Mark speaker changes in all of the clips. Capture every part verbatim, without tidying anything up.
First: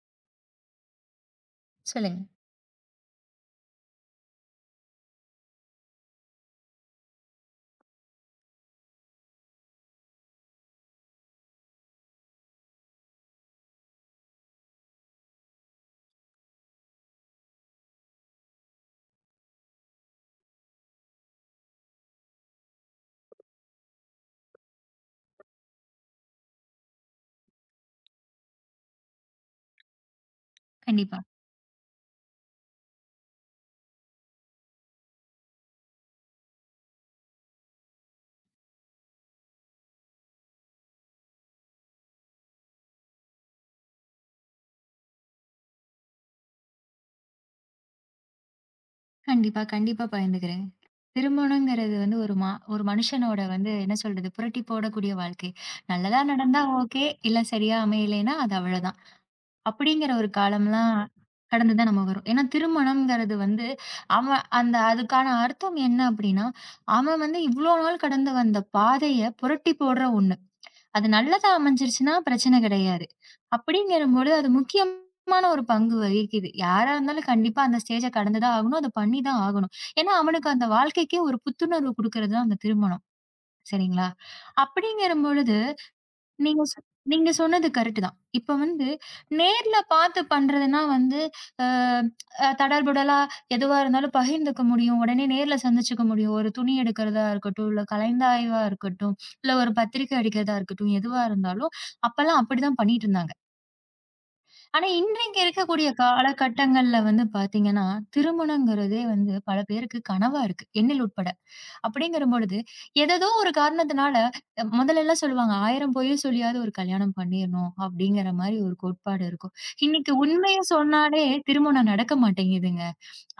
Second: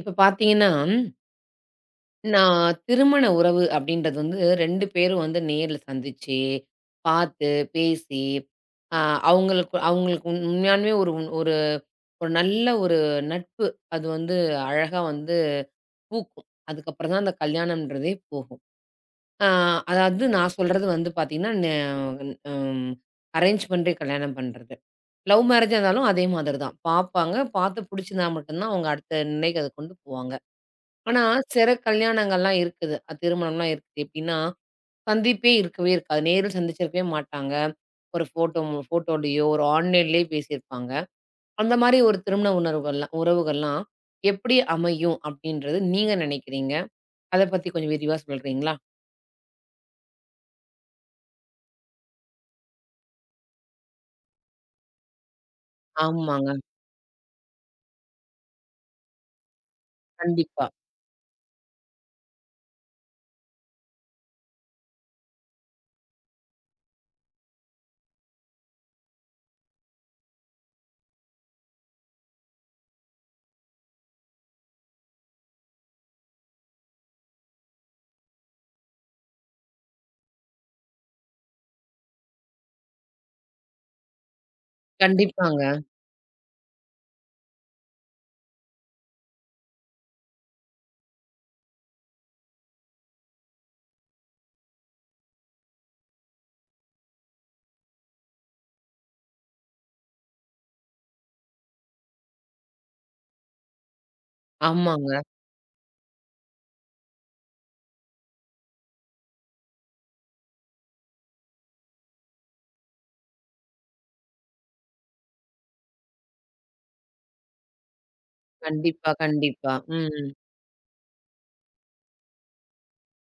Speaker 1: இப்ப பார்த்தீங்கன்னா,
Speaker 2: சொல்லுங்க.
Speaker 1: நான் திருமண உறவு அப்படின்றது வந்து இரண்டு பேரும் வந்து நேர்ல சந்திச்சு, பார்த்து, பேசி, அ அவங்களுக்கு அவங்களுக்கு உண்- உண்மையாலுமே ஒரு உண்- ஒரு ஒரு நல்ல ஒரு நட்பு. அது வந்து அழகா வந்து பூக்கும். அதுக்கப்புறம் தான் அந்த கல்யாணம்ன்றதே போகும். அ அதாவது நான் சொல்றது வந்து பார்த்தீங்கன்னா, ந ம் அரேஞ்ச் பண்ணி கல்யாணம் பண்றது. லவ் மேரேஜா இருந்தாலும் அதே மாதிரி தான். பார்ப்பாங்க, பார்த்து பிடிச்சிருந்தா மட்டும் தான் அவங்க அடுத்த நிலைக்கு அத கொண்டு போவாங்க.
Speaker 2: கண்டிப்பா.
Speaker 1: ஆனா, சில கல்யாணங்கள்லாம் இருக்குது. அ திருமணம்லாம் இருக்குது. எப்படின்னா, சந்திப்பே இருக்கவே இருக்காது. நேரில் சந்திச்சிருக்கவே மாட்டாங்க. ஒரு ஃபோட்டோ மு ஃபோட்டோலயோ, ஒரு ஆன்லைன்லயே பேசியிருப்பாங்க. அந்த மாரி ஒரு திருமண உணர்வுகள்லாம் உறவுகள்லாம் எப்படி அமையும் அப்படின்றது நீங்க நினைக்கிறீங்க? அத பத்தி கொஞ்சம் விரிவா சொல்றீங்களா?
Speaker 2: கண்டிப்பா, கண்டிப்பா பகிர்ந்துக்கிறேன். திருமணங்கிறது வந்து ஒரு மா ஒரு மனுஷனோட வந்து என்ன சொல்றது? புரட்டி போடக்கூடிய வாழ்க்கை. நல்லதா
Speaker 1: ஆமாங்க.
Speaker 2: நடந்தா ஓகே. இல்ல சரியா அமையலைன்னா அது அவ்வளதான். அப்படிங்கிற ஒரு
Speaker 1: கண்டிப்பா.
Speaker 2: காலம்லாம் கடந்து தான் நம்ம வரோம். ஏன்னா திருமணம்ங்கிறது வந்து அவன் அந்த அதுக்கான அர்த்தம் என்ன அப்படின்னா, அவன் வந்து இவ்ளோ நாள் கடந்து வந்த பாதைய புரட்டி போடுற ஒண்ணு. அது நல்லதா அமைஞ்சிருச்சுன்னா பிரச்சனை கிடையாது. அப்படிங்கிறபோது அது முக்கியமான ஒரு பங்கு வகிக்குது. யாரா இருந்தாலும் கண்டிப்பா அந்த ஸ்டேஜ கடந்து தான் ஆகணும். அத பண்ணி தான் ஆகணும். ஏன்னா, அவனுக்கு அந்த வாழ்க்கைக்கே ஒரு புத்துணர்வு குடுக்குறது தான் அந்த திருமணம். சரிங்களா? அப்படிங்கிறபொழுது,
Speaker 1: கண்டிப்பாங்க.
Speaker 2: நீங்க சொ நீங்க சொன்னது கரெக்ட் தான். இப்ப வந்து நேர்ல பார்த்து பண்றதுன்னா வந்து, அ அ தடர்புடலா எதுவா இருந்தாலும் பகிர்ந்துக்க முடியும். உடனே நேர்ல சந்திச்சுக்க முடியும். ஒரு துணி எடுக்கிறதா இருக்கட்டும், இல்ல கலந்தாய்வா இருக்கட்டும், இல்ல ஒரு பத்திரிக்கை அடிக்கிறதா இருக்கட்டும், எதுவா இருந்தாலும் அப்பல்லாம் அப்படிதான் பண்ணிட்டு இருந்தாங்க. ஆனா
Speaker 1: ஆமாங்க.
Speaker 2: இன்றைக்கு இருக்கக்கூடிய காலகட்டங்கள்ல வந்து பார்த்தீங்கன்னா, திருமணங்கிறதே வந்து பல பேருக்கு கனவா இருக்கு. என்னில் உட்பட. அப்படிங்கிற பொழுது, ஏதேதோ ஒரு காரணத்தினால அ முதல்லலாம் சொல்லுவாங்க, "ஆயிரம் பொய் சொல்லியாவது ஒரு கல்யாணம் பண்ணிறணும்." அப்படிங்கிற மாரி ஒரு
Speaker 1: கண்டிப்பா,
Speaker 2: கோட்பாடு இருக்கும்.
Speaker 1: கண்டிப்பா.
Speaker 2: இன்னைக்கு
Speaker 1: ம்.
Speaker 2: உண்மைய சொன்னாலே திருமணம் நடக்க மாட்டேங்குதுங்க.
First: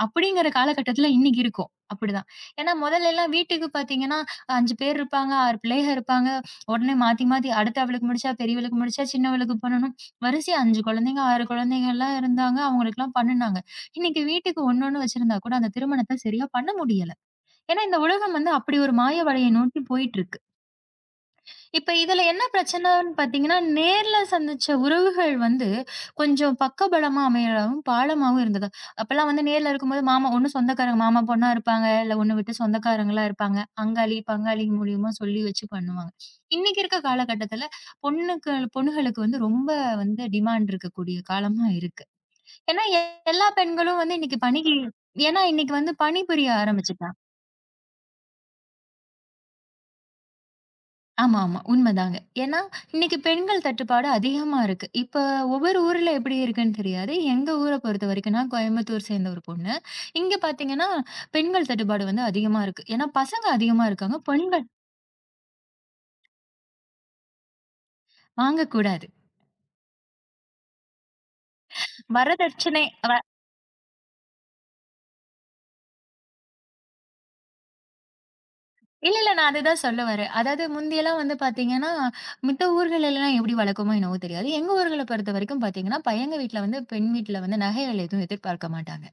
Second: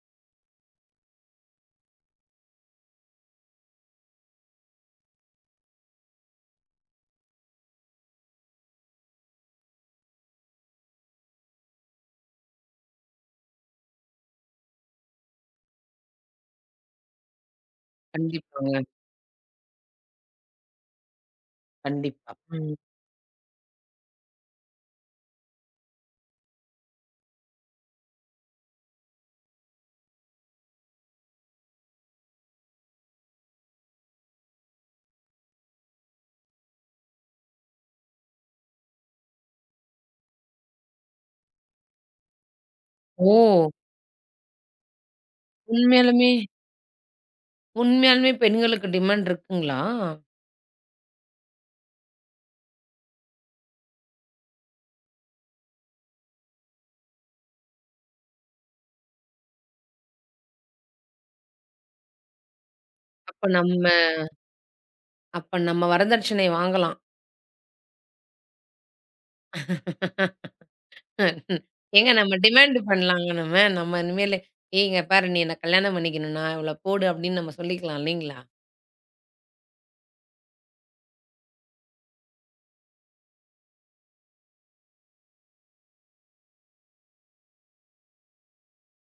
Speaker 2: அப்படிங்கிற காலகட்டத்தில இன்னைக்கு இருக்கோம். அப்படிதான். ஏன்னா முதல்லலாம் வீட்டுக்கு பார்த்தீங்கன்னா, ஐந்து பேர் இருப்பாங்க, ஆறு பிள்ளைக இருப்பாங்க. உடனே மாத்தி மாத்தி அடுத்த அவளுக்கு முடிச்சா, பெரியவளுக்கு முடிச்சா, சின்னவளுக்கு பண்ணணும். வரிசையா ஐந்து குழந்தைங்க, ஆறு குழந்தைங்கலாம் இருந்தாங்க. அவங்களுக்கெல்லாம் பண்ணுனாங்க. இன்னைக்கு வீட்டுக்கு ஒண்ணொண்ணு வச்சிருந்தா கூட அந்த திருமணத்த சரியா பண்ண முடியல. ஏன்னா, இந்த உலகம் வந்து அப்படி
Speaker 1: கண்டிப்பாங்க.
Speaker 2: ஒரு மாய வலைய நோக்கி போயிட்டுருக்கு. இப்ப இதுல
Speaker 1: கண்டிப்பா.
Speaker 2: என்ன
Speaker 1: ம்.
Speaker 2: பிரச்சனன்னு பார்த்தீங்கன்னா, நேர்ல சந்திச்ச உறவுகள் வந்து கொஞ்சம் பக்கபலமா அமையவும், பாலமாவும் இருந்தது. அப்பலாம் வந்து நேர்ல இருக்கும்போது மாமா ஒண்ணு சொந்தக்காரங்க மாமா பொண்ணா இருப்பாங்க, இல்ல ஒண்ணு விட்டு சொந்தக்காரங்களா இருப்பாங்க. அங்காளி, பங்காளி மூலியமா சொல்லி வச்சு பண்ணுவாங்க. இன்னைக்கு இருக்க காலகட்டத்துல பொண்ணுக்கு பொண்ணுகளுக்கு வந்து ரொம்ப வந்து டிமாண்ட் இருக்கக்கூடிய காலமா இருக்கு. ஏன்னா, எல்லா
Speaker 1: ஓ!
Speaker 2: பெண்களும் வந்து இன்னைக்கு பணிக்கு ஏன்னா, இன்னைக்கு வந்து
Speaker 1: உண்மையாலுமே
Speaker 2: பணிபுரிய ஆரம்பிச்சுட்டாங்க.
Speaker 1: உண்மையாலுமே பெண்களுக்கு டிமாண்ட் இருக்குங்களா?
Speaker 2: ஆமா, ஆமா. உண்மதாங்க. ஏன்னா, இன்னைக்கு பெண்கள் தட்டுப்பாடு அதிகமா இருக்கு. இப்ப ஒவ்வொரு ஊர்ல எப்படி இருக்குன்னு தெரியாது. எங்க ஊர பொறுத்தவரைக்கும், நான் கோயம்புத்தூர் சேர்ந்த ஒரு பொண்ணு. இங்க பார்த்தீங்கன்னா, பெண்கள் தட்டுப்பாடு வந்து அதிகமா இருக்கு. ஏன்னா,
Speaker 1: அப்ப
Speaker 2: பசங்க
Speaker 1: நம்ம
Speaker 2: அதிகமா இருக்காங்க. பெண்கள்
Speaker 1: அப்ப நம்ம வரதட்சணை வாங்கலாம்.
Speaker 2: வாங்கக்கூடாது.
Speaker 1: ஏங்க நம்ம டிமாண்ட்
Speaker 2: வரதட்சணை வ
Speaker 1: பண்ணலாங்க நம்ம. நம்ம இனிமேலு "ஏங்க பாரு நீ என்ன கல்யாணம் பண்ணிக்கணும்னா, இவ்ளோ போடு" அப்படின்னு நம்ம சொல்லிக்கலாம் இல்லைங்களா?
Speaker 2: இல்ல, இல்ல. நான் அதுதான் சொல்ல வரேன். அதாவது முந்தியெல்லாம் வந்து பார்த்தீங்கன்னா, மித்த ஊர்கள்லாம் எப்படி வழக்கமோ என்னவோ தெரியாது. எங்க ஊர்கள பொறுத்தவரைக்கும் பார்த்தீங்கன்னா, பையங்க வீட்ல வந்து பெண் வீட்ல வந்து நகைகள் எதுவும் எதிர்பார்க்க மாட்டாங்க.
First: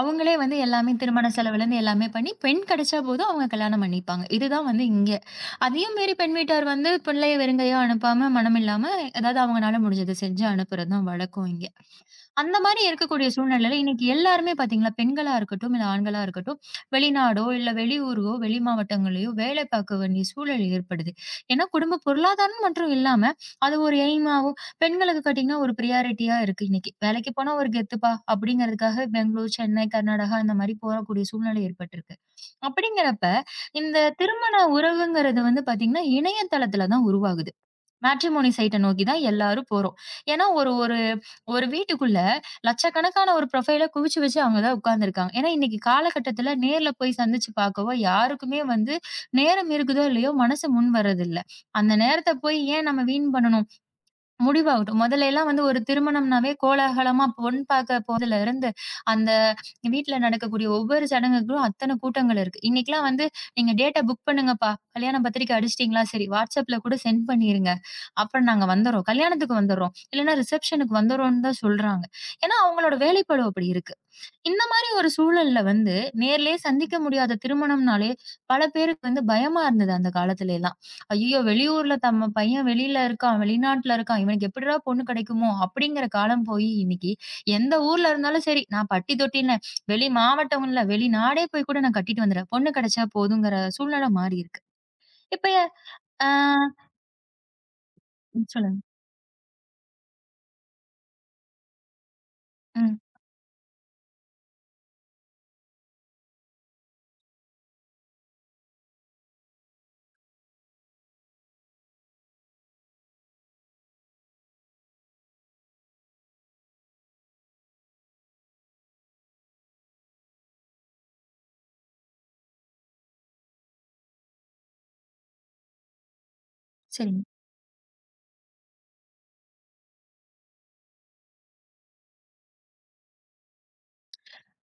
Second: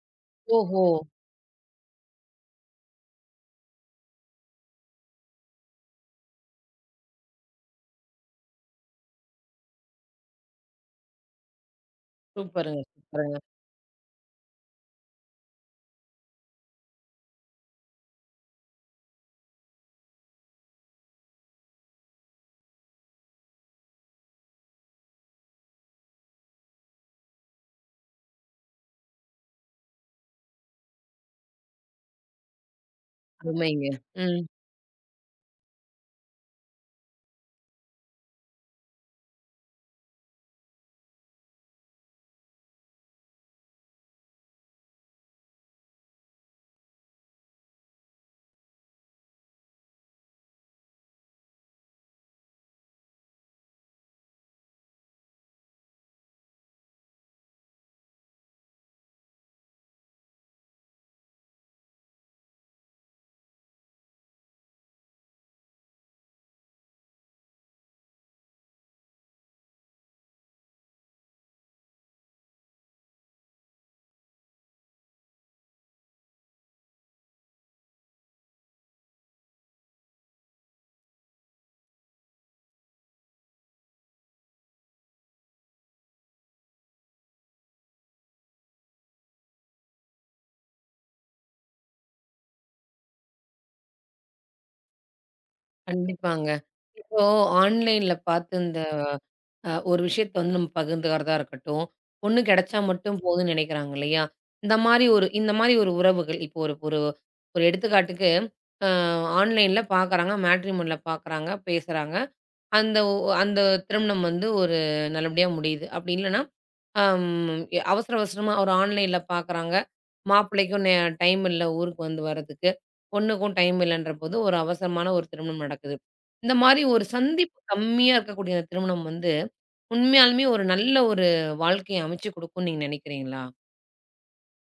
Speaker 2: அவங்களே வந்து
Speaker 1: ஓஹோ!
Speaker 2: எல்லாமே திருமண செலவுலேருந்து எல்லாமே பண்ணி, பெண் கிடைச்சா போதும் அவங்க கல்யாணம் பண்ணிப்பாங்க. இதுதான் வந்து இங்க. அதையும் மீறி பெண் வீட்டார் வந்து பிள்ளைய வெறுங்கையா அனுப்பாம, மனமில்லாம ஏதாவது அவங்கனால முடிஞ்சத செஞ்சு அனுப்புறது தான் வழக்கம் இங்க. அந்த
Speaker 1: சூப்பருங்க,
Speaker 2: மாரி இருக்கக்கூடிய
Speaker 1: சூப்பருங்க.
Speaker 2: சூழ்நிலையில இன்னைக்கு எல்லாருமே பார்த்தீங்களா, பெண்களா இருக்கட்டும், இல்ல ஆண்களா இருக்கட்டும், வெளிநாடோ, இல்ல வெளியூரோ, வெளி மாவட்டங்களையோ வேலை பார்க்க வேண்டிய சூழல் ஏற்படுது. ஏன்னா, குடும்ப பொருளாதாரம் மற்றும் இல்லாம, அது ஒரு எய்மாவும் பெண்களுக்கு பார்த்தீங்கன்னா, ஒரு பிரியாரிட்டியா இருக்கு இன்னைக்கு. வேலைக்கு போனா ஒரு கெத்துப்பா அப்படிங்கிறதுக்காக பெங்களூர், சென்னை, கர்நாடகா அந்த மாரி போகக்கூடிய சூழ்நிலை ஏற்பட்டிருக்கு. அப்படிங்கிறப்ப,
Speaker 1: அருமைங்க.
Speaker 2: இந்த
Speaker 1: ம்.
Speaker 2: திருமண உறவுங்கிறது வந்து பார்த்தீங்கன்னா, இணையதளத்தில தான் உருவாகுது. மேட்ரிமோனி சைட்ட நோக்கி தான் எல்லாரும் போறோம். ஏன்னா, ஒரு ஒரு ஒரு வீட்டுக்குள்ள லட்சக்கணக்கான ஒரு ப்ரொஃபைல குவிச்சு வச்சு அவங்க தான் உட்கார்ந்துருக்காங்க. ஏன்னா, இன்னைக்கு காலகட்டத்துல நேர்ல போய் சந்திச்சு பார்க்கவோ, யாருக்குமே வந்து நேரம் இருக்குதோ! இல்லையோ! மனசு முன் வரதில்ல. அந்த நேரத்த போய் ஏன் நம்ம வீண் பண்ணணும்? முடிவாகட்டும். முதல்ல எல்லாம் வந்து ஒரு திருமணம்னாவே கோலாகலமா பொண் பார்க்க போறதுல இருந்து, அந்த வீட்ல நடக்கக்கூடிய ஒவ்வொரு சடங்குக்கும் அத்தன கூட்டங்கள் இருக்கு. இன்னைக்கெல்லாம் வந்து நீங்க டேட்ட புக் பண்ணுங்கப்பா. கல்யாண பத்திரிக்கை அடிச்சிட்டீங்களா? சரி WhatsAppல கூட சென்ட் பண்ணிருங்க. அப்புறம் நாங்க வந்துர்றோம். கல்யாணத்துக்கு வந்துர்றோம். இல்லன்னா ரிசப்ஷனுக்கு வந்துர்றோம்ன்னு தான் சொல்றாங்க. ஏன்னா அவங்களோட வேலைப்பளு அப்படி இருக்கு. இந்த மாரி ஒரு சூழல்ல வந்து, நேர்லயே சந்திக்க முடியாத திருமணம்னாலே, பல பேருக்கு வந்து பயமா இருந்தது அந்த காலத்துல எல்லாம். ஐயய்யோ! வெளியூர்ல தம்ம பையன் வெளியில இருக்கான், வெளிநாட்டுல இருக்கான், இவனுக்கு எப்படிடா பொண்ணு கிடைக்குமோ? அப்படிங்கிற காலம் போயி இன்னைக்கு, எந்த ஊர்ல இருந்தாலும் சரி, நான் பட்டி தொட்டின்னு, வெளி மாவட்டம் இல்ல, வெளிநாடே போய் கூட நான் கட்டிட்டு வந்துடுறேன். பொண்ணு கிடைச்சா போதுங்கிற சூழ்நிலை மாறி இருக்கு. இப்ப அ
Speaker 1: கண்டிப்பாங்க. இப்போ ஆன்லைன்ல பார்த்து
Speaker 2: சொல்லுங்க.
Speaker 1: இந்த அ ஒரு விஷயத்த வந்து நம்ம பகிர்ந்துக்கிறதா இருக்கட்டும், பொண்ணு கிடைச்சா
Speaker 2: ம்.
Speaker 1: மட்டும் போதும்ன்னு நினைக்கிறாங்க இல்லையா? இந்த மாரி ஒரு இந்த மாரி ஒரு உறவுகள் இப்போ ஒரு ஒரு ஒரு எடுத்துக்காட்டுக்கு, அ ஆன்லைன்ல பார்க்குறாங்க, மேட்ரிமோனில பார்க்குறாங்க, பேசுறாங்க. அந்த ஒ அந்த திருமணம் வந்து ஒரு நல்லபடியா முடியுது. அப்படி இல்லன்னா, அம் எ அவசர அவசரமா ஒரு ஆன்லைன்ல பார்க்குறாங்க. மாப்பிள்ளைக்கும் நே டைம் இல்ல ஊருக்கு வந்து வரதுக்கு. பொண்ணுக்கும் டைம் இல்லன்ற போது ஒரு அவசரமான ஒரு திருமணம் நடக்குது. இந்த மாரி ஒரு
Speaker 2: சரிங்க.
Speaker 1: சந்திப்பு கம்மியா இருக்கக்கூடிய அந்த திருமணம் வந்து, உண்மையாலுமே ஒரு நல்ல ஒரு வாழ்க்கைய அமைச்சு குடுக்கும்னு நீங்க நினைக்கிறீங்களா?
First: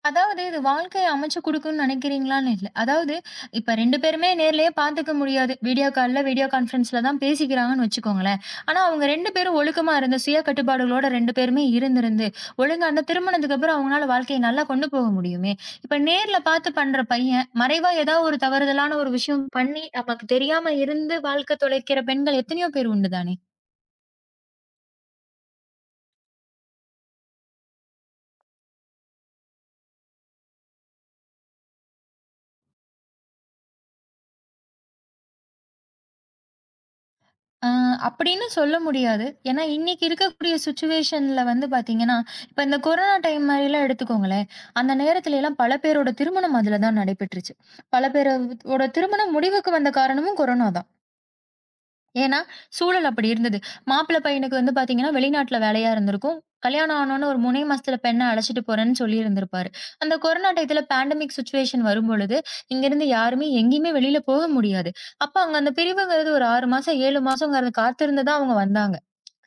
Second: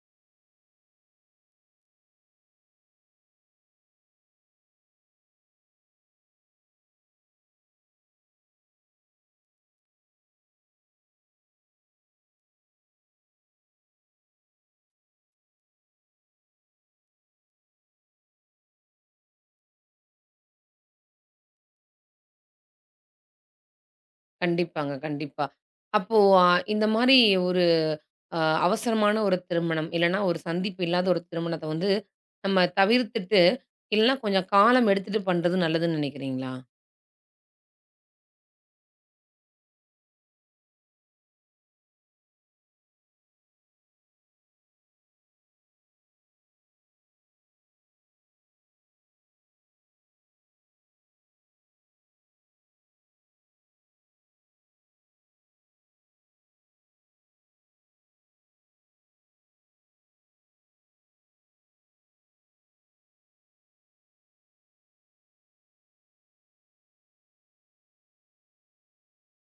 Speaker 2: அதாவது இது வாழ்க்கைய அமைச்சு குடுக்கும்னு நினைக்கிறீங்களான்னு இல்ல. அதாவது இப்ப ரெண்டு பேருமே நேர்லயே பார்த்துக்க முடியாது. வீடியோ கால்ல, வீடியோ கான்ஃபரன்ஸ்ல தான் பேசிக்கிறாங்கன்னு வச்சுக்கோங்களேன். ஆனா அவங்க ரெண்டு பேரும் ஒழுக்கமா இருந்து, சுய கட்டுப்பாடுகளோட ரெண்டு பேருமே இருந்திருந்து, ஒழுங்கா அந்த திருமணத்துக்கு அப்புறம் அவங்களால வாழ்க்கைய நல்லா கொண்டு போக முடியுமே! இப்ப நேர்ல பார்த்து பண்ற பையன், மறைவா ஏதாவது ஒரு தவறுதலான ஒரு விஷயம் பண்ணி, நமக்கு தெரியாம இருந்து வாழ்க்கை தொலைக்கிற பெண்கள் எத்தனையோ பேர் உண்டு தானே!
Speaker 1: கண்டிப்பாங்க, கண்டிப்பா. அப்போ அ இந்த மாரி ஒரு அ அவசரமான ஒரு திருமணம், இல்லன்னா ஒரு சந்திப்பு இல்லாத ஒரு திருமணத்த வந்து நம்ம தவிர்த்துட்டு இல்லன்னா கொஞ்சம் காலம் எடுத்துட்டு பண்றது நல்லதுன்னு நினைக்கிறீங்களா?
Speaker 2: ஆ அப்படின்னு சொல்ல முடியாது. ஏன்னா, இன்னைக்கு இருக்கக்கூடிய சிச்சுவேஷன்ல வந்து பார்த்தீங்கன்னா, இப்ப இந்த கொரோனா டைம் மாரிலாம் எடுத்துக்கோங்களேன். அந்த நேரத்துலலாம் பல பேரோட திருமணம் அதுல தான் நடைபெற்றுச்சு. பல பேரோட திருமணம் முடிவுக்கு வந்த காரணமும் கொரோனா தான். ஏன்னா, சூழல் அப்படி இருந்தது. மாப்பிள பையனுக்கு வந்து பாத்தீங்கன்னா, வெளிநாட்டுல வேலையா இருந்திருக்கும். கல்யாணம் ஆனோனே ஒரு மூணு மாசத்துல பெண்ண அழைச்சுட்டு போறேன்னு சொல்லியிருந்திருப்பாரு. அந்த கொரோனா டயத்துல பேண்டமிக் சிச்சுவேஷன் வரும்பொழுது, இங்கருந்து யாருமே எங்கேயுமே வெளியில போக முடியாது. அப்ப அங்க அந்த பிரிவுங்கிறது ஒரு ஆறு மாசம், ஏழு மாசங்கிறது காத்திருந்து தான் அவங்க வந்தாங்க.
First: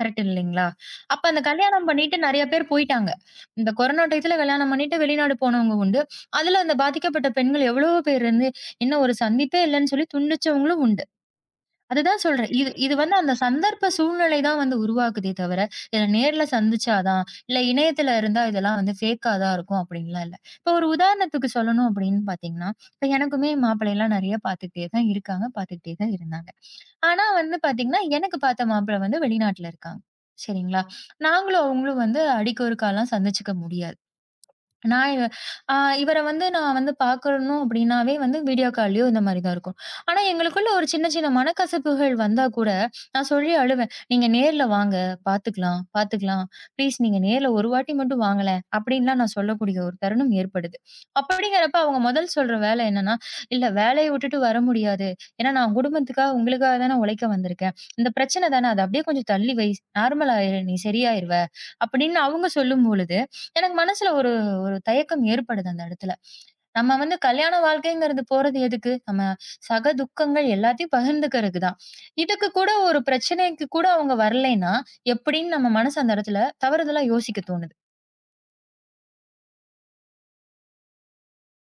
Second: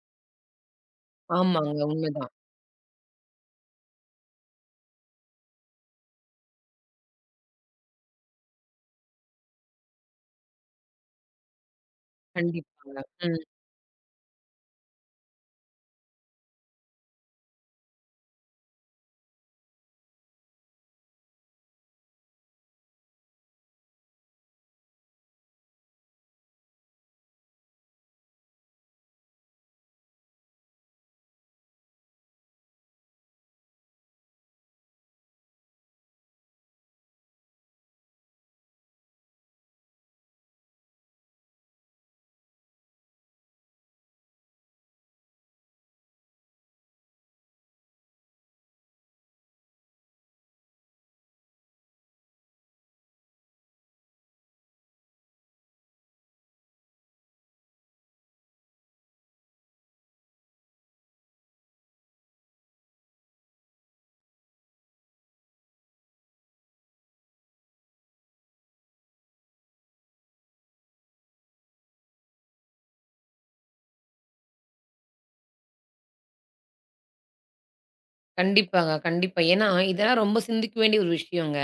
Speaker 2: கரெக்ட் இல்லைங்களா? அப்ப அந்த
Speaker 1: ஆமாங்க.
Speaker 2: கல்யாணம் பண்ணிட்டு
Speaker 1: உண்மைதான்.
Speaker 2: நெறைய பேர் போயிட்டாங்க. இந்த கொரோனா டயத்துல கல்யாணம் பண்ணிட்டு வெளிநாடு போனவங்க உண்டு. அதுல அந்த பாதிக்கப்பட்ட பெண்கள் எவ்வளவோ பேர் இருந்து, இன்னும் ஒரு சந்திப்பே இல்லன்னு சொல்லி துண்டிச்சவங்களும் உண்டு. அதுதான் சொல்றேன். இது இது
Speaker 1: கண்டிப்பாங்க.
Speaker 2: வந்து அந்த
Speaker 1: ம்.
Speaker 2: சந்தர்ப்ப சூழ்நிலை தான் வந்து உருவாக்குதே தவிர, இத நேர்ல சந்திச்சா தான், இல்ல இணையத்துல இருந்தா இதெல்லாம் வந்து ஃபேக்கா தான் இருக்கும் அப்படின்லாம் இல்ல. இப்போ ஒரு உதாரணத்துக்கு சொல்லணும் அப்படின்னு பார்த்தீங்கன்னா, இப்ப எனக்குமே மாப்பிள்ளைலாம் நெறைய பார்த்துக்கிட்டே தான் இருக்காங்க, பார்த்துக்கிட்டே தான் இருந்தாங்க. ஆனா வந்து பார்த்தீங்கன்னா, எனக்கு பார்த்த மாப்பிள்ளை வந்து வெளிநாட்டுல இருக்காங்க. சரிங்களா? நாங்களும் அவங்களும் வந்து அடிக்கொருக்காலாம் சந்திச்சுக்க முடியாது. நான் இவ அ இவர வந்து நான் வந்து பார்க்கணும் அப்படின்னாவே வந்து வீடியோ கால்லயோ இந்த மாரி தான் இருக்கும். ஆனா, எங்களுக்குள்ள ஒரு சின்ன, சின்ன மனக்கசப்புகள் வந்தா கூட நான் சொல்லி அழுவேன். "நீங்க நேர்ல வாங்க. பார்த்துக்கலாம், பார்த்துக்கலாம். ப்ளீஸ் நீங்க நேர்ல ஒரு வாட்டி மட்டும் வாங்களேன்." அப்படின்லாம் நான் சொல்லக்கூடிய ஒரு தருணம் ஏற்படுது. அப்படிங்கிறப்ப அவங்க முதல் சொல்ற வேலை என்னன்னா, "இல்ல வேலைய விட்டுட்டு வர முடியாது. ஏன்னா நான் குடும்பத்துக்காக உங்களுக்காக தானே உழைக்க வந்திருக்கேன். இந்த பிரச்சனை தானே அத அப்படியே கொஞ்சம் தள்ளி வை. நார்மல் ஆயிரு நீ சரியாயிருவ." அப்படின்னு அவங்க சொல்லும்பொழுது, எனக்கு மனசுல ஒரு ஒரு தயக்கம் ஏற்படுது அந்த இடத்துல. நம்ம வந்து கல்யாண வாழ்க்கைங்கிறது போறது எதுக்கு? நம்ம சக துக்கங்கள் எல்லாத்தையும் பகிர்ந்துக்கிறதுக்கு தான். இதுக்கு கூட ஒரு பிரச்சனைக்கு கூட அவங்க வரலைன்னா, எப்படின்னு நம்ம மனசு அந்த இடத்துல தவறுதலா யோசிக்க தோணுது.
Speaker 1: கண்டிப்பாங்க, கண்டிப்பா. ஏன்னா, இதெல்லாம் ரொம்ப சிந்திக்க வேண்டிய ஒரு விஷயங்க.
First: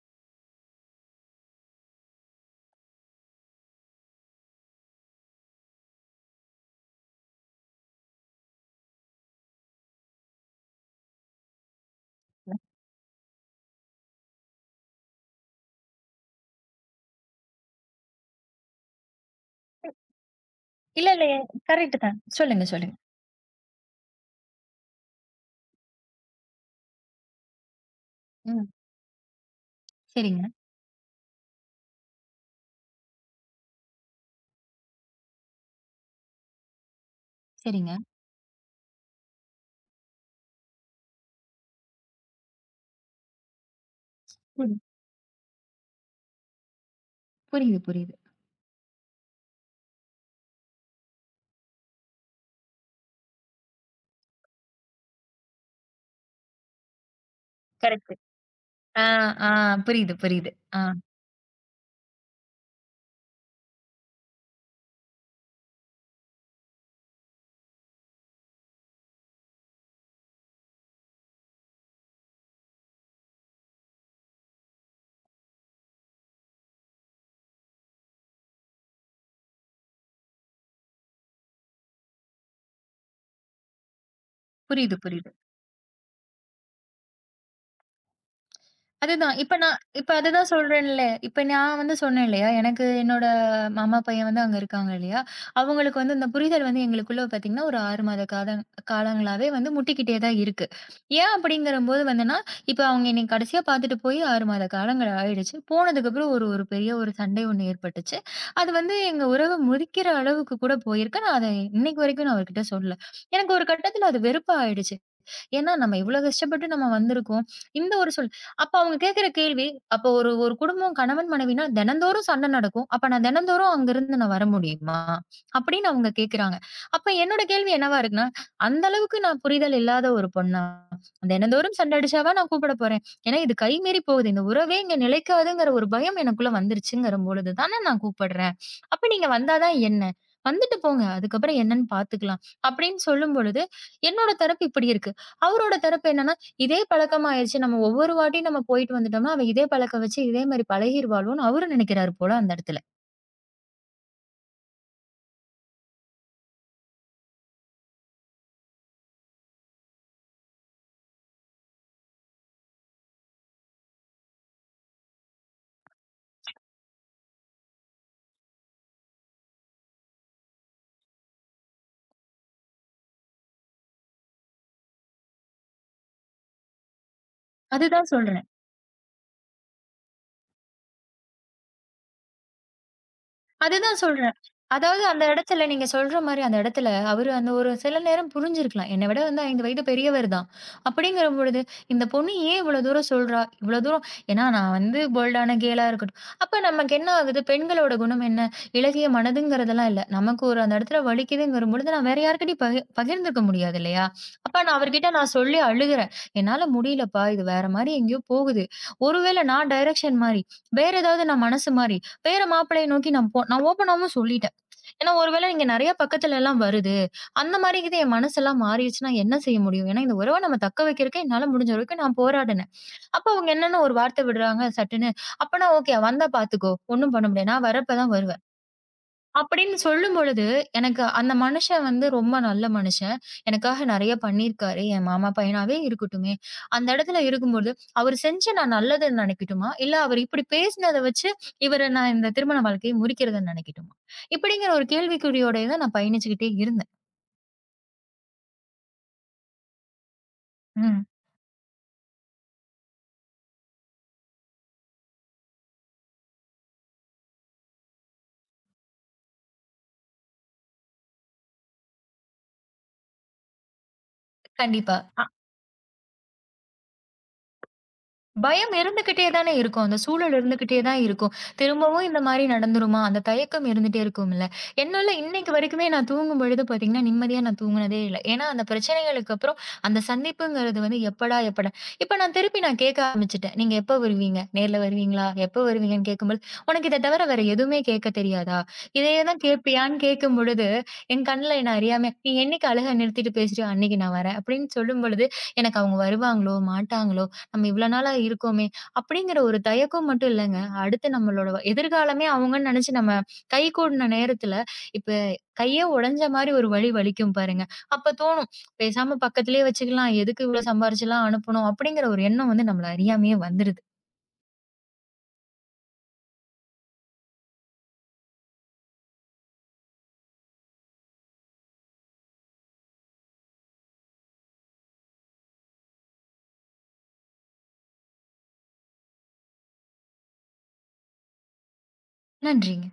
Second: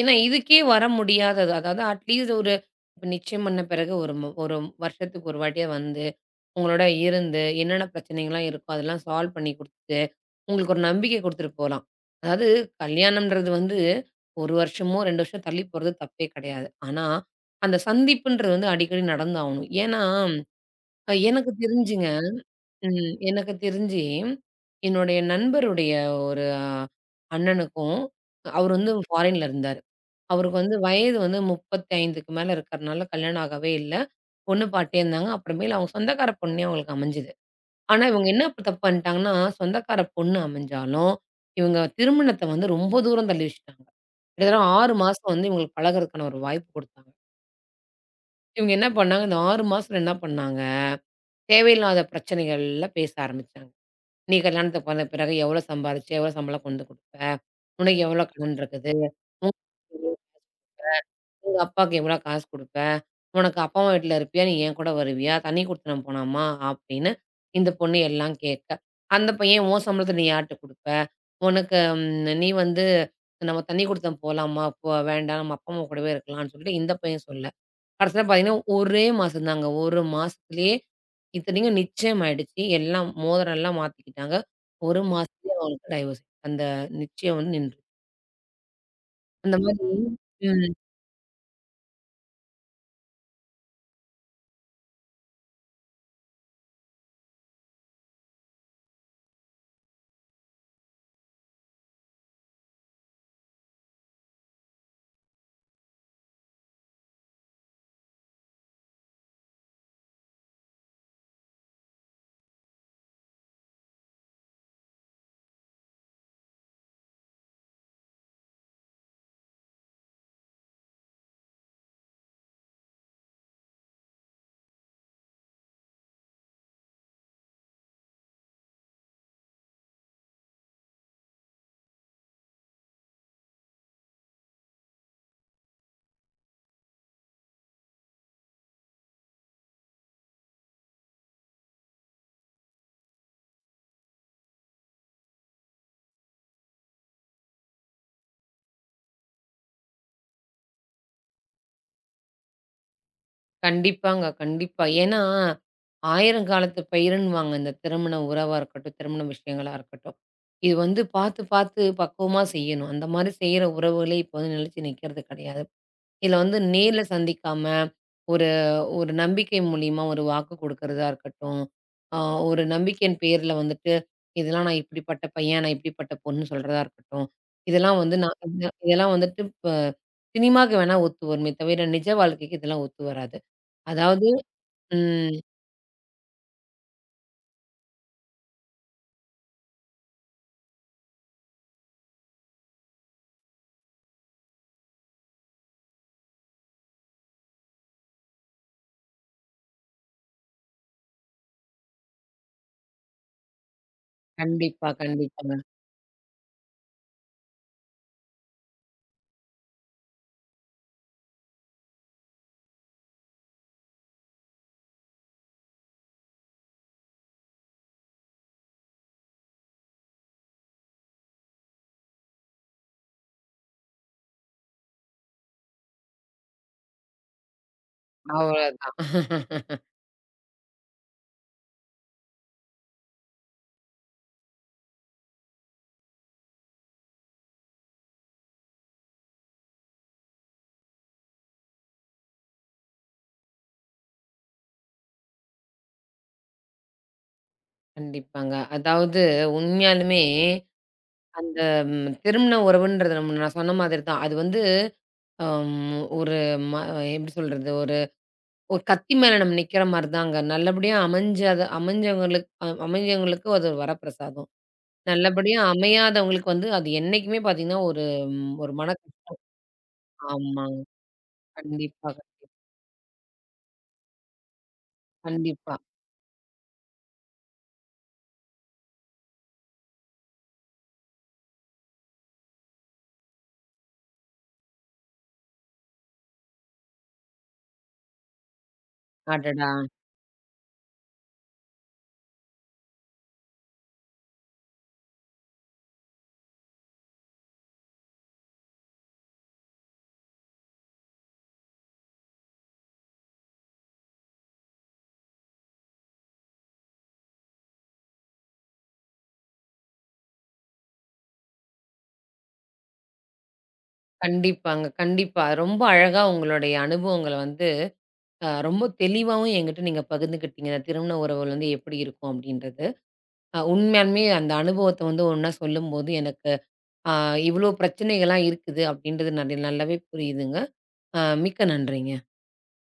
Speaker 1: ஏன்னா, இதுக்கே வர முடியாதது. அதாவது அட்லீஸ்ட் ஒரு இப்ப நிச்சயம் பண்ண பிறகு ஒரு மு ஒரு வருஷத்துக்கு ஒரு வாட்டியா வந்து, உங்களோட இருந்து என்னென்ன பிரச்சனைகள்லாம் இருக்கோ, அதெல்லாம் சால்வ் பண்ணி குடுத்துட்டு, உங்களுக்கு ஒரு நம்பிக்கை குடுத்துட்டு போலாம். அதாவது கல்யாணம்ன்றது வந்து ஒரு வருஷமோ, இரண்டு வருஷம் தள்ளி போறது தப்பே கிடையாது. ஆனா, அந்த சந்திப்புன்றது வந்து அடிக்கடி நடந்தாகணும். ஏன்னா
Speaker 2: இல்ல,
Speaker 1: அ
Speaker 2: இல்லயே!
Speaker 1: எனக்கு
Speaker 2: கரெக்ட்
Speaker 1: தெரிஞ்சுங்க.
Speaker 2: தான். சொல்லுங்க, சொல்லுங்க.
Speaker 1: ம். எனக்கு தெரிஞ்சு, என்னுடைய நண்பருடைய ஒரு அண்ணனுக்கும்,
Speaker 2: ம்.
Speaker 1: அவரு வந்து ஃபாரின்ல இருந்தாரு.
Speaker 2: சரிங்க,
Speaker 1: அவருக்கு வந்து வயது வந்து முப்பத்தைந்துக்கு மேல இருக்கிறனால கல்யாணம் ஆகவே இல்ல. பொண்ணு பாத்துட்டே இருந்தாங்க. அப்புறமேலு அவங்க சொந்தக்கார பொண்ணே அவங்களுக்கு அமைஞ்சது.
Speaker 2: சரிங்க.
Speaker 1: ஆனா, இவங்க என்ன தப்பு பண்ணிட்டாங்கன்னா, சொந்தக்கார பொண்ணு அமைஞ்சாலும், இவங்க திருமணத்த வந்து ரொம்ப தூரம் தள்ளி வச்சுட்டாங்க. கிட்டத்தட்ட
Speaker 2: புரி
Speaker 1: ஆறு மாசம் வந்து இவங்களுக்கு பழகுறதுக்கான ஒரு வாய்ப்பு குடுத்தாங்க.
Speaker 2: புரியுது, புரியுது.
Speaker 1: இவங்க என்ன பண்ணாங்க, இந்த ஆறு மாசத்துல என்ன பண்ணாங்க, தேவையில்லாத பிரச்சனைகள்லாம் பேச ஆரம்பிச்சாங்க. நீ கல்யாணத்துக்கு போன பிறகு எவ்வளோ சம்பாரிச்ச? எவ்வளோ சம்பளம் கொண்டு குடுப்ப? உனக்கு
Speaker 2: கரெக்ட்.
Speaker 1: எவ்வளோ கடன் இருக்குது?
Speaker 2: ஆ, ஆ.
Speaker 1: உன்
Speaker 2: புரியுது, புரியுது. ஆ.
Speaker 1: உங்க அப்பாவுக்கு எவ்வளோ காசு குடுப்ப? உனக்கு அப்பா அம்மா வீட்ல இருப்பியா? நீ என் கூட வருவியா? தனி குடித்தனம் போலாமா? அப்படின்னு இந்த பொண்ணு எல்லாம் கேட்க, அந்த பையன் உன் சம்பளத்த நீ யார்ட்ட குடுப்ப? உனக்கு ம் நீ வந்து நம்ம தனி குடித்தனம் போலாமா? போ வேண்டாம். நம்ம அப்பா அம்மா கூடவே இருக்கலாம்னு சொல்லிட்டு இந்த பையன் சொல்ல கடைசியில பார்த்தீங்கன்னா, ஒரே மாசம் தாங்க. ஒரு மாசத்துலயே இத்தனைக்கும் நிச்சயம் ஆயிடுச்சு. எல்லாம் மோதிரம் எல்லாம் மாத்திக்கிட்டாங்க.
Speaker 2: புரியுது,
Speaker 1: ஒரு
Speaker 2: புரியுது.
Speaker 1: மாசத்துலயே அவங்களுக்கு டைவோர்ஸ். அந்த நிச்சயம் வந்து நின்றுச்சு.
Speaker 2: அதுதான். இப்ப
Speaker 1: அந்த
Speaker 2: நான்
Speaker 1: மாதிரி
Speaker 2: இப்ப அதுதான்
Speaker 1: ம்.
Speaker 2: சொல்றேன்ல. இப்ப நான் வந்து சொன்னேன் இல்லையா, எனக்கு என்னோட மாமா பையன் வந்து அங்க இருக்காங்க இல்லையா, அவங்களுக்கு வந்து இந்த புரிதல் வந்து எங்களுக்குள்ள பார்த்தீங்கன்னா, ஒரு ஆறு மாத காதங் காலங்களாவே வந்து முட்டிக்கிட்டே தான் இருக்கு. ஏன் அப்படிங்கிறபோது வந்துனா, இப்ப அவங்க என்னைய கடைசியா பார்த்துட்டு போய் ஆறு மாத காலங்கள் ஆயிடுச்சு. போனதுக்கப்புறம் ஒரு ஒரு பெரிய ஒரு சண்டை ஒண்ணு ஏற்பட்டுச்சு. அது வந்து எங்க உறவு முறிக்கிற அளவுக்கு கூட போயிருக்கு. நான் அத இன்னைக்கு வரைக்கும் நான் அவர்கிட்ட சொல்லல. எனக்கு ஒரு கட்டத்தில அது வெறுப்பா ஆயிடுச்சு. ஏன்னா நம்ம இவ்ளோ கஷ்டப்பட்டு நம்ம வந்திருக்கோம். இந்த ஒரு சொல் அப்ப அவங்க கேட்கிற கேள்வி, அப்ப ஒரு ஒரு குடும்பம் கணவன் மனைவினா தினந்தோறும் சண்டை நடக்கும். அப்ப நான் தினந்தோறும் அங்கிருந்து நான் வர முடியுமா? அப்படின்னு அவங்க கேட்கிறாங்க. அப்ப என்னோட கேள்வி என்னவா இருக்குன்னா, அந்த அளவுக்கு நான் புரிதல் இல்லாத ஒரு பொண்ணா? தினந்தோறும் சண்டை அடிச்சாவா நான் கூப்பிட போறேன்? ஏன்னா இது கை மீறி போகுது. இந்த உறவே இங்க நிலைக்காதுங்கிற ஒரு பயம் எனக்குள்ள வந்துருச்சுங்கிற பொழுது தானே நான் கூப்பிடுறேன். அப்ப நீங்க வந்தா தான் என்ன? வந்துட்டு போங்க. அதுக்கப்புறம் என்னன்னு பார்த்துக்கலாம். அப்படின்னு சொல்லும் பொழுது, என்னோட தரப்பு இப்படி இருக்கு. அவரோட தரப்பு என்னன்னா, இதே பழக்கமாயிருச்சு. நம்ம ஒவ்வொரு வாட்டியும் நம்ம போயிட்டு வந்துட்டோம்னா, அவ இதே பழக்கம் வச்சு இதே மாரி பழகிருவாளோன்னு அவரும் நினைக்கிறாரு போல அந்த இடத்துல.
Speaker 1: கண்டிப்பாங்க, கண்டிப்பா. ஏன்னா, ஆயிரங்காலத்து பயிருன்னுவாங்க. இந்த திருமண உறவா இருக்கட்டும், திருமண விஷயங்களா இருக்கட்டும். இது வந்து பார்த்து, பார்த்து பக்குவமா செய்யணும். அந்த மாரி செய்ற உறவுகளே இப்ப வந்து நிலைச்சு நிக்கிறது கிடையாது. இதுல வந்து நேர்ல சந்திக்காம, ஒரு ஒரு நம்பிக்கை மூலியமா ஒரு வாக்கு குடுக்கிறதா இருக்கட்டும், அ ஒரு நம்பிக்கையின் பேர்ல வந்துட்டு, இதெல்லாம் நான் இப்படிப்பட்ட பையன், நான் இப்படிப்பட்ட பொண்ணுன்னு சொல்றதா இருக்கட்டும். இதெல்லாம்
Speaker 2: அதுதான்
Speaker 1: வந்து நான்
Speaker 2: சொல்றேன்.
Speaker 1: இந்த இதெல்லாம் வந்துட்டு இப்ப சினிமாக்கு வேணா ஒத்து வருமே தவிர, நிஜ வாழ்க்கைக்கு இதெல்லாம் ஒத்து வராது.
Speaker 2: அதுதான்
Speaker 1: அதாவது
Speaker 2: சொல்றேன். அதாவது அந்த
Speaker 1: ம்.
Speaker 2: இடத்துல நீங்க சொல்ற மாரி அந்த இடத்துல அவரு அந்த ஒரு சில நேரம் புரிஞ்சிருக்கலாம். என்ன விட வந்து ஐந்து வயது பெரியவர் தான். அப்படிங்கிற பொழுது, இந்த பொண்ணு ஏன் இவ்வளோ தூரம் சொல்றா? இவ்வளோ தூரம் ஏன்னா நான் வந்து போல்டான கேலா இருக்கட்டும். அப்ப நமக்கு என்ன ஆகுது? பெண்களோட குணம் என்ன? இளகிய மனதுங்கிறதெல்லாம் இல்ல. நமக்கு ஒரு அந்த இடத்துல வலிக்குதுங்கிற பொழுது நான் வேற யார்கிட்டயும் பகி பகிர்ந்துக்க முடியாது இல்லையா? அப்ப நான்
Speaker 1: கண்டிப்பா,
Speaker 2: அவர்கிட்ட நான்
Speaker 1: கண்டிப்பாங்க.
Speaker 2: சொல்லி அழுகுறேன். "என்னால முடியலப்பா. இது வேற மாரி எங்கேயோ போகுது." ஒருவேளை நான் டைரக்ஷன் மாறி, வேற ஏதாவது நான் மனசு மாறி, வேற மாப்பிள்ளைய நோக்கி நான் போ நான் ஓப்பனாவும் சொல்லிட்டேன். ஏன்னா, ஒருவேள இங்க நெறைய பக்கத்துலலாம் வருது. அந்த மாரி இது என் மனசெல்லாம் மாறிடுச்சுன்னா என்ன செய்ய முடியும்? ஏன்னா, இந்த உறவ நம்ம தக்க வைக்கிறக்கு என்னால முடிஞ்ச வரைக்கும் நான் போராடினேன். அப்ப அவங்க என்னன்னு ஒரு வார்த்தை விடுறாங்க சட்டுன்னு. அப்பன்னா ஓகே வந்தா பார்த்துக்கோ! ஒண்ணும் பண்ண முடியாது. நான் வர்றப்ப தான் வருவேன்.
Speaker 1: அவ்வளதான்.
Speaker 2: அப்படின்னு சொல்லும் பொழுது, எனக்கு அந்த மனுஷன் வந்து ரொம்ப நல்ல மனுஷன். எனக்காக நெறைய பண்ணியிருக்காரு. என் மாமா பையனாவே இருக்கட்டுமே. அந்த இடத்துல இருக்கும்போது, அவரு செஞ்ச நான் நல்லதுன்னு நெனைக்கட்டுமா? இல்ல அவரு இப்படி பேசினத வச்சு, இவர நான் இந்த திருமண வாழ்க்கைய முறிக்கிறதுன்னு நெனைக்கட்டுமா? இப்படிங்கிற ஒரு கேள்விக்குறியோடயே தான் நான் பயணிச்சுக்கிட்டே இருந்தேன்.
Speaker 1: கண்டிப்பாங்க. அதாவது உண்மையாலுமே
Speaker 2: ம்.
Speaker 1: அந்த ம் திருமண உறவுன்றது நம்ம நான் சொன்ன மாதிரி தான். அது வந்து அம் ஒரு ம எப்படி சொல்றது? ஒரு ஒரு கத்தி மேல நம்ம நிக்கிற மாரி தாங்க. நல்லபடியா அமைஞ்ச அது அமைஞ்சவங்களுக்கு அ அமைஞ்சவங்களுக்கு அது ஒரு வரப்பிரசாதம்.
Speaker 2: கண்டிப்பா.
Speaker 1: நல்லபடியா அமையாதவங்களுக்கு வந்து அது என்னைக்குமே பாத்தீங்கன்னா, ஒரு ம், ஒரு
Speaker 2: பயம்
Speaker 1: மன
Speaker 2: இருந்துகிட்டே
Speaker 1: கஷ்டம்.
Speaker 2: தானே இருக்கும். அந்த சூழல் இருந்துகிட்டே
Speaker 1: ஆமாங்க.
Speaker 2: தான் இருக்கும். திரும்பவும்
Speaker 1: கண்டிப்பாக,
Speaker 2: இந்த மாரி நடந்துருமா? அந்த தயக்கம் இருந்துட்டே இருக்கும்ல. என்னால இன்னைக்கு
Speaker 1: கண்டிப்பா.
Speaker 2: வரைக்குமே நான் தூங்கும்பொழுது பார்த்தீங்கன்னா, நிம்மதியா நான் தூங்குனதே இல்ல. ஏன்னா, அந்த பிரச்சனைகளுக்கு அப்புறம் அந்த சந்திப்புங்கிறது வந்து எப்படா, எப்படா இப்ப நான் திருப்பி நான் கேட்க ஆரம்பிச்சுட்டேன். "நீங்க எப்ப வருவீங்க? நேர்ல வருவீங்களா? எப்ப வருவீங்கன்னு?" கேட்கும்போது, "உனக்கு இத தவிர வேற எதுவுமே கேட்க தெரியாதா? இதையே தான்
Speaker 1: அடடா!
Speaker 2: கேட்பியான்னு?" கேட்கும்பொழுது, என் கண்ல என்ன அறியாம, "நீ என்னைக்கு அழுக நிறுத்திட்டு பேசுறியோ, அன்னைக்கு நான் வரேன்." அப்படின்னு சொல்லும்பொழுது, எனக்கு அவங்க வருவாங்களோ? மாட்டாங்களோ? நம்ம இவ்வளோ நாளா இருக்கோமே! அப்படிங்கிற ஒரு தயக்கம் மட்டும் இல்லங்க. அடுத்து நம்மளோட எதிர்காலமே அவங்கன்னு நெனச்சு நம்ம கை கூடின நேரத்துல, இப்ப கையே உடைஞ்ச மாரி ஒரு வலி வலிக்கும் பாருங்க. அப்ப தோணும், பேசாம பக்கத்திலேயே வச்சுக்கலாம். எதுக்கு இவ்வளோ சம்பாரிச்சுலாம் அனுப்பணும்? அப்படிங்கிற ஒரு எண்ணம் வந்து நம்மள அறியாமயே வந்துருது.
Speaker 1: கண்டிப்பாங்க, கண்டிப்பா. ரொம்ப அழகா உங்களுடைய அனுபவங்கள வந்து அ ரொம்ப தெளிவாவும் என்கிட்ட நீங்க பகிர்ந்துக்கிட்டீங்க. இந்த திருமண உறவுகள் வந்து எப்படி இருக்கும் அப்படின்றது. அ உண்மையாலுமே அந்த அனுபவத்த வந்து ஒண்ணா சொல்லும்போது எனக்கு ஆ இவ்ளோ பிரச்சனைகள்லாம் இருக்குது அப்படின்றது நல் நல்லாவே புரியுதுங்க. ஆ மிக்க நன்றிங்க.
Speaker 2: நன்றிங்க.